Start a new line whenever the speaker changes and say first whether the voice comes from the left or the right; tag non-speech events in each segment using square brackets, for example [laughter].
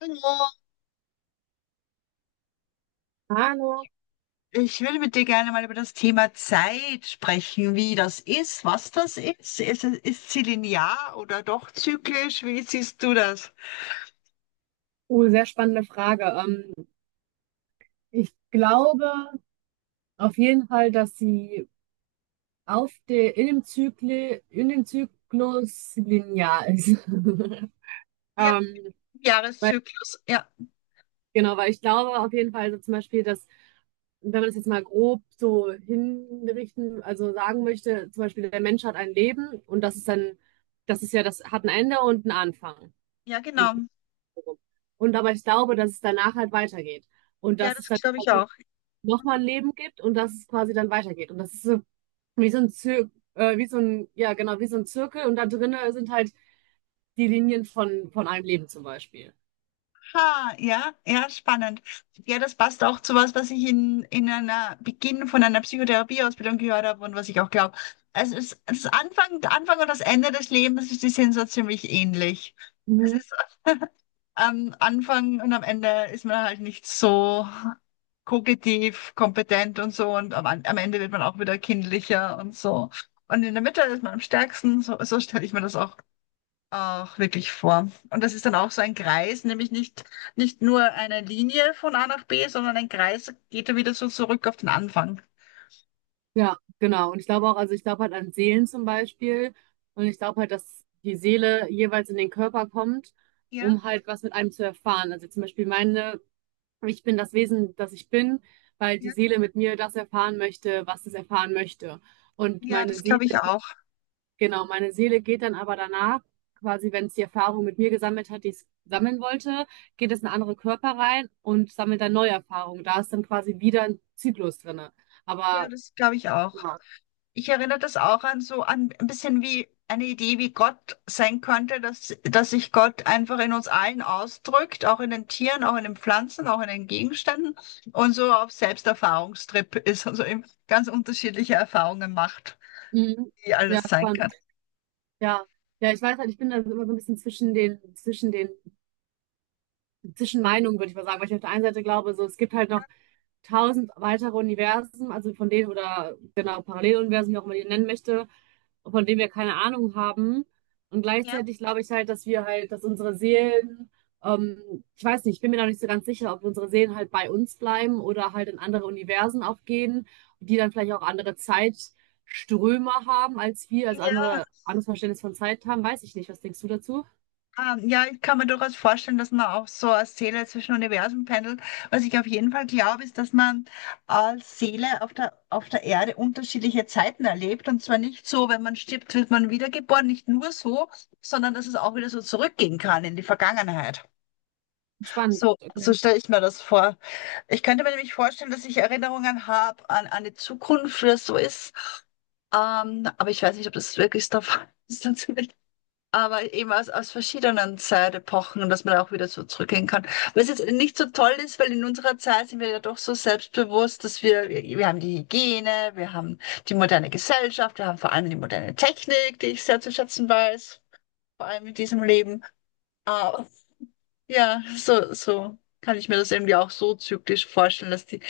left: Hallo,
right: Hallo,
left: ich würde mit dir gerne mal über das Thema Zeit sprechen, wie das ist, was das ist. Ist sie linear oder doch zyklisch? Wie siehst du das?
right: sehr spannende Frage. Ich glaube auf jeden Fall, dass sie auf der, in dem Zykli, in dem Zyklus linear ist. [laughs]
left: Ja,
right: Ähm, weil,
left: Jahreszyklus, ja,
right: genau, weil ich glaube auf jeden Fall, also zum Beispiel, dass, wenn man es jetzt mal grob so hinrichten, also sagen möchte, zum Beispiel, der Mensch hat ein Leben und das ist dann, das ist ja, das hat ein Ende und einen Anfang.
left: ja, genau.
right: Und aber ich glaube, dass es danach halt weitergeht. Und
left: Ja,
right: das
left: das
right: ist dann
left: glaube ich auch.
right: nochmal ein Leben gibt und dass es quasi dann weitergeht. Und das ist so ja, genau, wie so ein Zirkel und da drinnen sind halt die Linien von einem Leben zum Beispiel.
left: Ha, ja, ja, spannend. Ja, das passt auch zu was, was ich in einer Beginn von einer Psychotherapieausbildung gehört habe und was ich auch glaube. Also der Anfang und das Ende des Lebens, die sind so ziemlich ähnlich. Es
right: Mhm.
left: ist am Anfang und am Ende ist man halt nicht so kognitiv kompetent und so und am Ende wird man auch wieder kindlicher und so. Und in der Mitte ist man am stärksten, so, so stelle ich mir das auch, auch wirklich vor. Und das ist dann auch so ein Kreis, nämlich nicht nur eine Linie von A nach B, sondern ein Kreis geht ja wieder so zurück auf den Anfang.
right: Ja, genau. Und ich glaube auch, also ich glaube halt an Seelen zum Beispiel und ich glaube halt, dass die Seele jeweils in den Körper kommt,
left: Ja,
right: um halt was mit einem zu erfahren. Also zum Beispiel meine, ich bin das Wesen, das ich bin, weil die
left: ja,
right: Seele mit mir das erfahren möchte, was es erfahren möchte. Und
left: ja,
right: meine
left: das
right: Seele.
left: glaube ich auch.
right: Genau, meine Seele geht dann aber danach, quasi wenn es die Erfahrung mit mir gesammelt hat, die es sammeln wollte, geht es in andere Körper rein und sammelt dann neue Erfahrungen. Da ist dann quasi wieder ein Zyklus drinne.
left: Ja,
right: Aber
left: das glaube ich auch.
right: ja,
left: Ich erinnere das auch an so an ein bisschen wie eine Idee, wie Gott sein könnte, dass sich Gott einfach in uns allen ausdrückt, auch in den Tieren, auch in den Pflanzen, auch in den Gegenständen und so auf Selbsterfahrungstrip ist, also eben ganz unterschiedliche Erfahrungen macht,
right: mhm.
left: wie
right: Ja,
left: alles sein kann.
right: spannend. Ja. Ja, ich weiß halt, ich bin da immer so ein bisschen zwischen Meinungen, würde ich mal sagen, weil ich auf der einen Seite glaube, so, es gibt halt noch tausend weitere Universen, also von denen, oder genau, Paralleluniversen, wie auch immer man die nennen möchte, von denen wir keine Ahnung haben. Und
left: Ja.
right: gleichzeitig glaube ich halt, dass wir halt, dass unsere Seelen, ich weiß nicht, ich bin mir noch nicht so ganz sicher, ob unsere Seelen halt bei uns bleiben oder halt in andere Universen auch gehen, die dann vielleicht auch andere Zeitströme haben als wir, also
left: Ja.
right: anderes Verständnis von Zeit haben, weiß ich nicht. Was denkst du dazu?
left: Ah, ja, ich kann mir durchaus vorstellen, dass man auch so als Seele zwischen Universen pendelt. Was ich auf jeden Fall glaube, ist, dass man als Seele auf der Erde unterschiedliche Zeiten erlebt. Und zwar nicht so, wenn man stirbt, wird man wiedergeboren, nicht nur so, sondern dass es auch wieder so zurückgehen kann in die Vergangenheit.
right: Spannend.
left: So,
right: Okay.
left: so stelle ich mir das vor. Ich könnte mir nämlich vorstellen, dass ich Erinnerungen habe an eine Zukunft, wie das so ist. Aber ich weiß nicht, ob das wirklich der Fall ist. [laughs] Aber eben aus verschiedenen Zeitepochen, dass man auch wieder so zurückgehen kann. Was jetzt nicht so toll ist, weil in unserer Zeit sind wir ja doch so selbstbewusst, dass wir haben die Hygiene, wir haben die moderne Gesellschaft, wir haben vor allem die moderne Technik, die ich sehr zu schätzen weiß, vor allem in diesem Leben. Ah, ja, so kann ich mir das irgendwie auch so zyklisch vorstellen, dass die,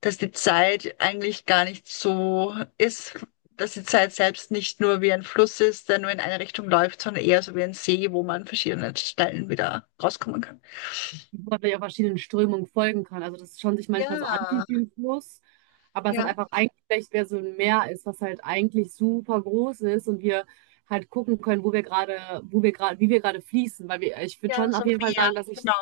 left: dass die Zeit eigentlich gar nicht so ist, dass die Zeit selbst nicht nur wie ein Fluss ist, der nur in eine Richtung läuft, sondern eher so wie ein See, wo man an verschiedenen Stellen wieder rauskommen kann.
right: Weil man ja verschiedenen Strömungen folgen kann. Also dass es schon sich manchmal so
left: Ja,
right: anfühlt wie ein Fluss, aber es hat
left: ja,
right: einfach eigentlich vielleicht mehr so ein Meer ist, was halt eigentlich super groß ist und wir halt gucken können, wie wir gerade fließen. Ich würde
left: ja,
right: schon
left: so
right: auf jeden Fall
left: mehr,
right: sagen,
left: genau.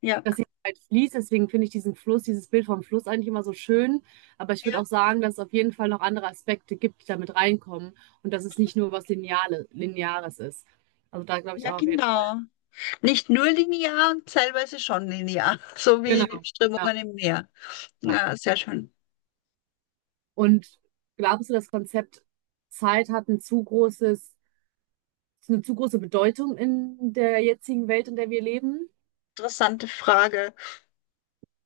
left: Ja,
right: dass die Zeit fließt. Deswegen finde ich diesen Fluss, dieses Bild vom Fluss eigentlich immer so schön. Aber ich würde
left: ja,
right: auch sagen, dass es auf jeden Fall noch andere Aspekte gibt, die damit reinkommen und dass es nicht nur was Lineares ist. Also da glaube ich
left: ja,
right: auch auf jeden Fall.
left: genau. Nicht nur linear und teilweise schon linear, [laughs] so wie
right: Genau. Ja.
left: Strömungen im Meer.
right: Ja.
left: Ja, sehr schön.
right: Und glaubst du, das Konzept Zeit hat ein zu großes, eine zu große Bedeutung in der jetzigen Welt, in der wir leben?
left: Interessante Frage.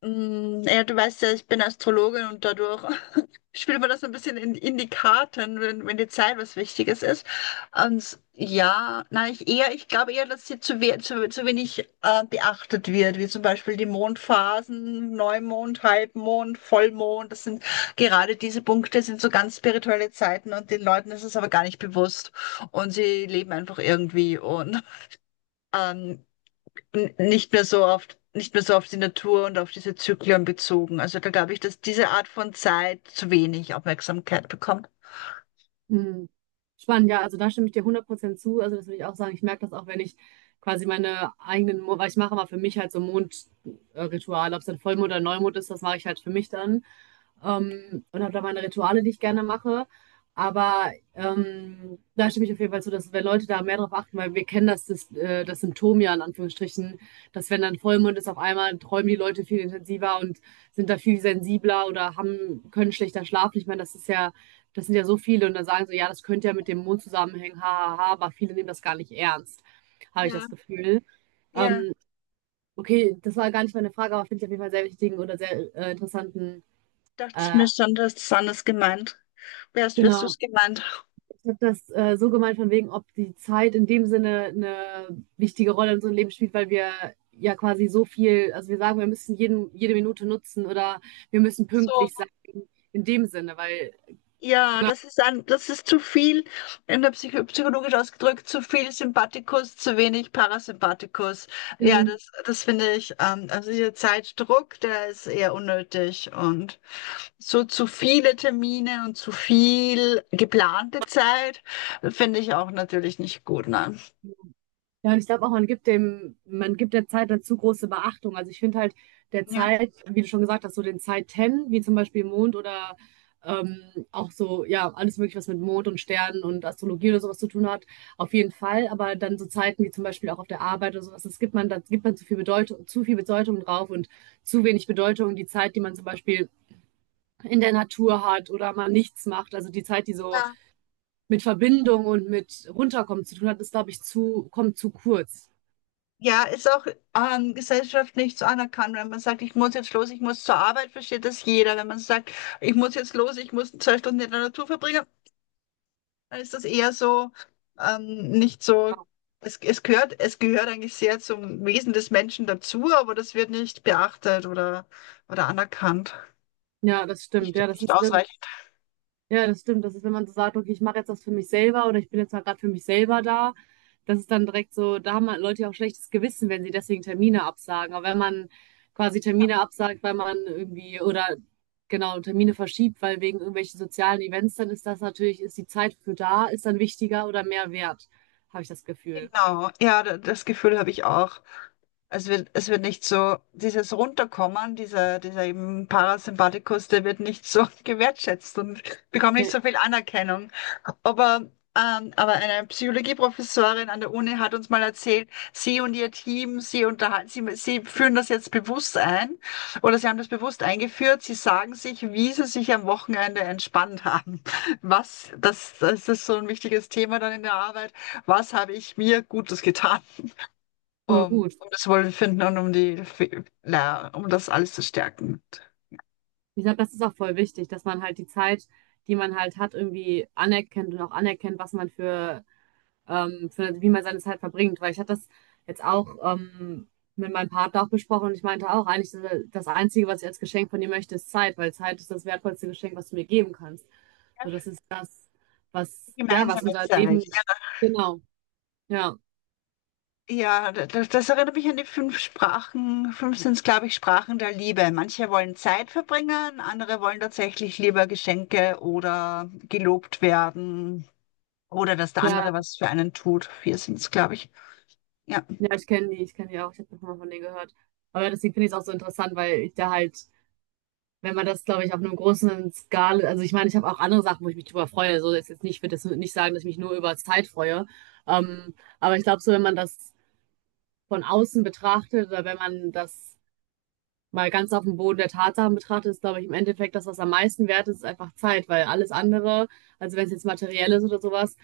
left: Mm, ja, du weißt ja, ich bin Astrologin und dadurch [laughs] spielt man das so ein bisschen in die Karten, wenn, wenn die Zeit was Wichtiges ist. Und ja, nein, ich glaube eher, dass sie zu wenig beachtet wird, wie zum Beispiel die Mondphasen, Neumond, Halbmond, Vollmond. Das sind gerade diese Punkte, sind so ganz spirituelle Zeiten und den Leuten ist es aber gar nicht bewusst und sie leben einfach irgendwie und ähm, nicht mehr so oft, nicht mehr so auf die Natur und auf diese Zyklen bezogen. Also da glaube ich, dass diese Art von Zeit zu wenig Aufmerksamkeit bekommt.
right: Hm. Spannend, ja, also da stimme ich dir 100% zu. Also das würde ich auch sagen. Ich merke das auch, wenn ich quasi weil ich mache mal für mich halt so Mondrituale, ob es dann Vollmond oder Neumond ist, das mache ich halt für mich dann. Und habe da meine Rituale, die ich gerne mache. Aber da stimme ich auf jeden Fall zu, dass wenn Leute da mehr drauf achten, weil wir kennen das Symptom ja in Anführungsstrichen, dass wenn dann Vollmond ist, auf einmal träumen die Leute viel intensiver und sind da viel sensibler oder haben, können schlechter schlafen. Ich meine, das ist ja, das sind ja so viele und dann sagen so, ja, das könnte ja mit dem Mond zusammenhängen, ha, ha, ha, aber viele nehmen das gar nicht ernst, habe ich
left: Ja,
right: das Gefühl.
left: ja,
right: Ähm, okay, das war gar nicht meine Frage, aber finde ich auf jeden Fall sehr wichtigen oder sehr interessanten,
left: dachte ich
right: äh,
left: mir schon, du hast es anders gemeint. Wirst du
right: genau.
left: es gemeint?
right: Ich habe das so gemeint, von wegen, ob die Zeit in dem Sinne eine wichtige Rolle in unserem Leben spielt, weil wir ja quasi so viel, also wir sagen, wir müssen jede Minute nutzen oder wir müssen
left: So.
right: pünktlich sein in dem Sinne, weil.
left: Ja, das ist das ist zu viel, in der psychologisch ausgedrückt, zu viel Sympathikus, zu wenig Parasympathikus. Ja, das finde ich, also dieser Zeitdruck, der ist eher unnötig und so zu viele Termine und zu viel geplante Zeit finde ich auch natürlich nicht gut, ne?
right: Ja, und ich glaube auch, man gibt der Zeit dazu große Beachtung. Also ich finde halt der
left: Ja,
right: Zeit, wie du schon gesagt hast, so den Zeiten, wie zum Beispiel Mond oder ähm, auch so, ja, alles Mögliche, was mit Mond und Sternen und Astrologie oder sowas zu tun hat, auf jeden Fall. Aber dann so Zeiten wie zum Beispiel auch auf der Arbeit oder sowas, das gibt man, da gibt man zu viel Bedeutung drauf und zu wenig Bedeutung die Zeit, die man zum Beispiel in der Natur hat oder mal nichts macht. Also die Zeit, die so
left: ja.
right: mit Verbindung und mit Runterkommen zu tun hat, ist, glaube ich, kommt zu kurz.
left: Ja, ist auch gesellschaftlich so anerkannt, wenn man sagt, ich muss jetzt los, ich muss zur Arbeit, versteht das jeder. Wenn man sagt, ich muss jetzt los, ich muss 2 Stunden in der Natur verbringen. Dann ist das eher so, nicht so, es gehört eigentlich sehr zum Wesen des Menschen dazu, aber das wird nicht beachtet oder anerkannt.
right: Ja, das stimmt.
left: Nicht,
right: Ja,
left: nicht ausreichend.
right: ja, das stimmt. Das ist, wenn man so sagt, okay, ich mache jetzt das für mich selber oder ich bin jetzt mal gerade für mich selber da, das ist dann direkt so, da haben halt Leute ja auch schlechtes Gewissen, wenn sie deswegen Termine absagen. Aber wenn man quasi Termine absagt, weil man irgendwie oder genau Termine verschiebt, weil wegen irgendwelchen sozialen Events, dann ist das natürlich, ist die Zeit für da, ist dann wichtiger oder mehr wert, habe ich das Gefühl.
left: Genau, ja, das Gefühl habe ich auch. Es wird nicht so, dieses Runterkommen, dieser eben Parasympathikus, der wird nicht so [laughs] gewertschätzt und bekommt
right: Ja,
left: nicht so viel Anerkennung. Aber, aber eine Psychologieprofessorin an der Uni hat uns mal erzählt, sie und ihr Team, sie führen das jetzt bewusst ein oder sie haben das bewusst eingeführt. Sie sagen sich, wie sie sich am Wochenende entspannt haben. Das ist so ein wichtiges Thema dann in der Arbeit. Was habe ich mir Gutes getan,
right: voll
left: um,
right: gut.
left: um das Wohlbefinden und um das alles zu stärken?
right: Ich glaube, das ist auch voll wichtig, dass man halt die Zeit, die man halt hat, irgendwie anerkennt und auch anerkennt, was man für wie man seine Zeit verbringt. Weil ich hatte das jetzt auch mit meinem Partner auch besprochen und ich meinte auch, eigentlich ist das Einzige, was ich als Geschenk von dir möchte, ist Zeit, weil Zeit ist das wertvollste Geschenk, was du mir geben kannst. So, das ist das, was, ja, was
left: Gemeinsame
right: unser
left: Zeit.
right: Leben. Genau, ja,
left: Ja, das erinnert mich an die fünf Sprachen. Fünf sind es, glaube ich, Sprachen der Liebe. Manche wollen Zeit verbringen, andere wollen tatsächlich lieber Geschenke oder gelobt werden oder dass der
right: ja,
left: andere was für einen tut. Vier sind es, glaube ich. Ja.
right: ja, ich kenne die auch, ich habe schon mal von denen gehört. Aber deswegen finde ich es auch so interessant, weil ich da halt wenn man das, glaube ich, auf einem großen Skala, also ich meine, ich habe auch andere Sachen, wo ich mich drüber freue. So ist jetzt nicht, ich würde jetzt nicht sagen, dass ich mich nur über Zeit freue. Ähm, aber ich glaube, so wenn man das von außen betrachtet oder wenn man das mal ganz auf dem Boden der Tatsachen betrachtet, ist, glaube ich, im Endeffekt das, was am meisten wert ist, ist einfach Zeit, weil alles andere, also wenn es jetzt materiell ist oder sowas,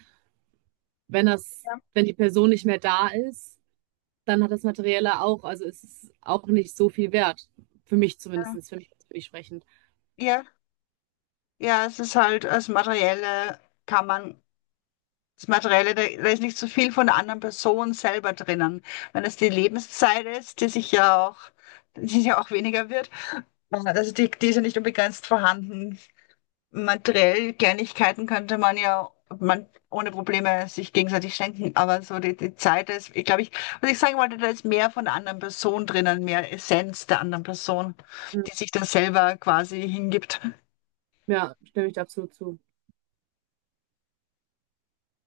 right: wenn das,
left: Ja,
right: wenn die Person nicht mehr da ist, dann hat das Materielle auch, also es ist auch nicht so viel wert. Für mich zumindest, für mich sprechend.
left: ja, ja, es ist halt das Materielle, kann man, das Materielle, da ist nicht so viel von der anderen Person selber drinnen. Wenn es die Lebenszeit ist, die ja auch weniger wird, also die ist ja nicht unbegrenzt vorhanden. Materiell Kleinigkeiten könnte man ja man ohne Probleme sich gegenseitig schenken, aber so die Zeit ist, ich glaube, was ich sagen wollte, da ist mehr von der anderen Person drinnen, mehr Essenz der anderen Person, die sich dann selber quasi hingibt.
right: Ja, stimme ich da absolut zu.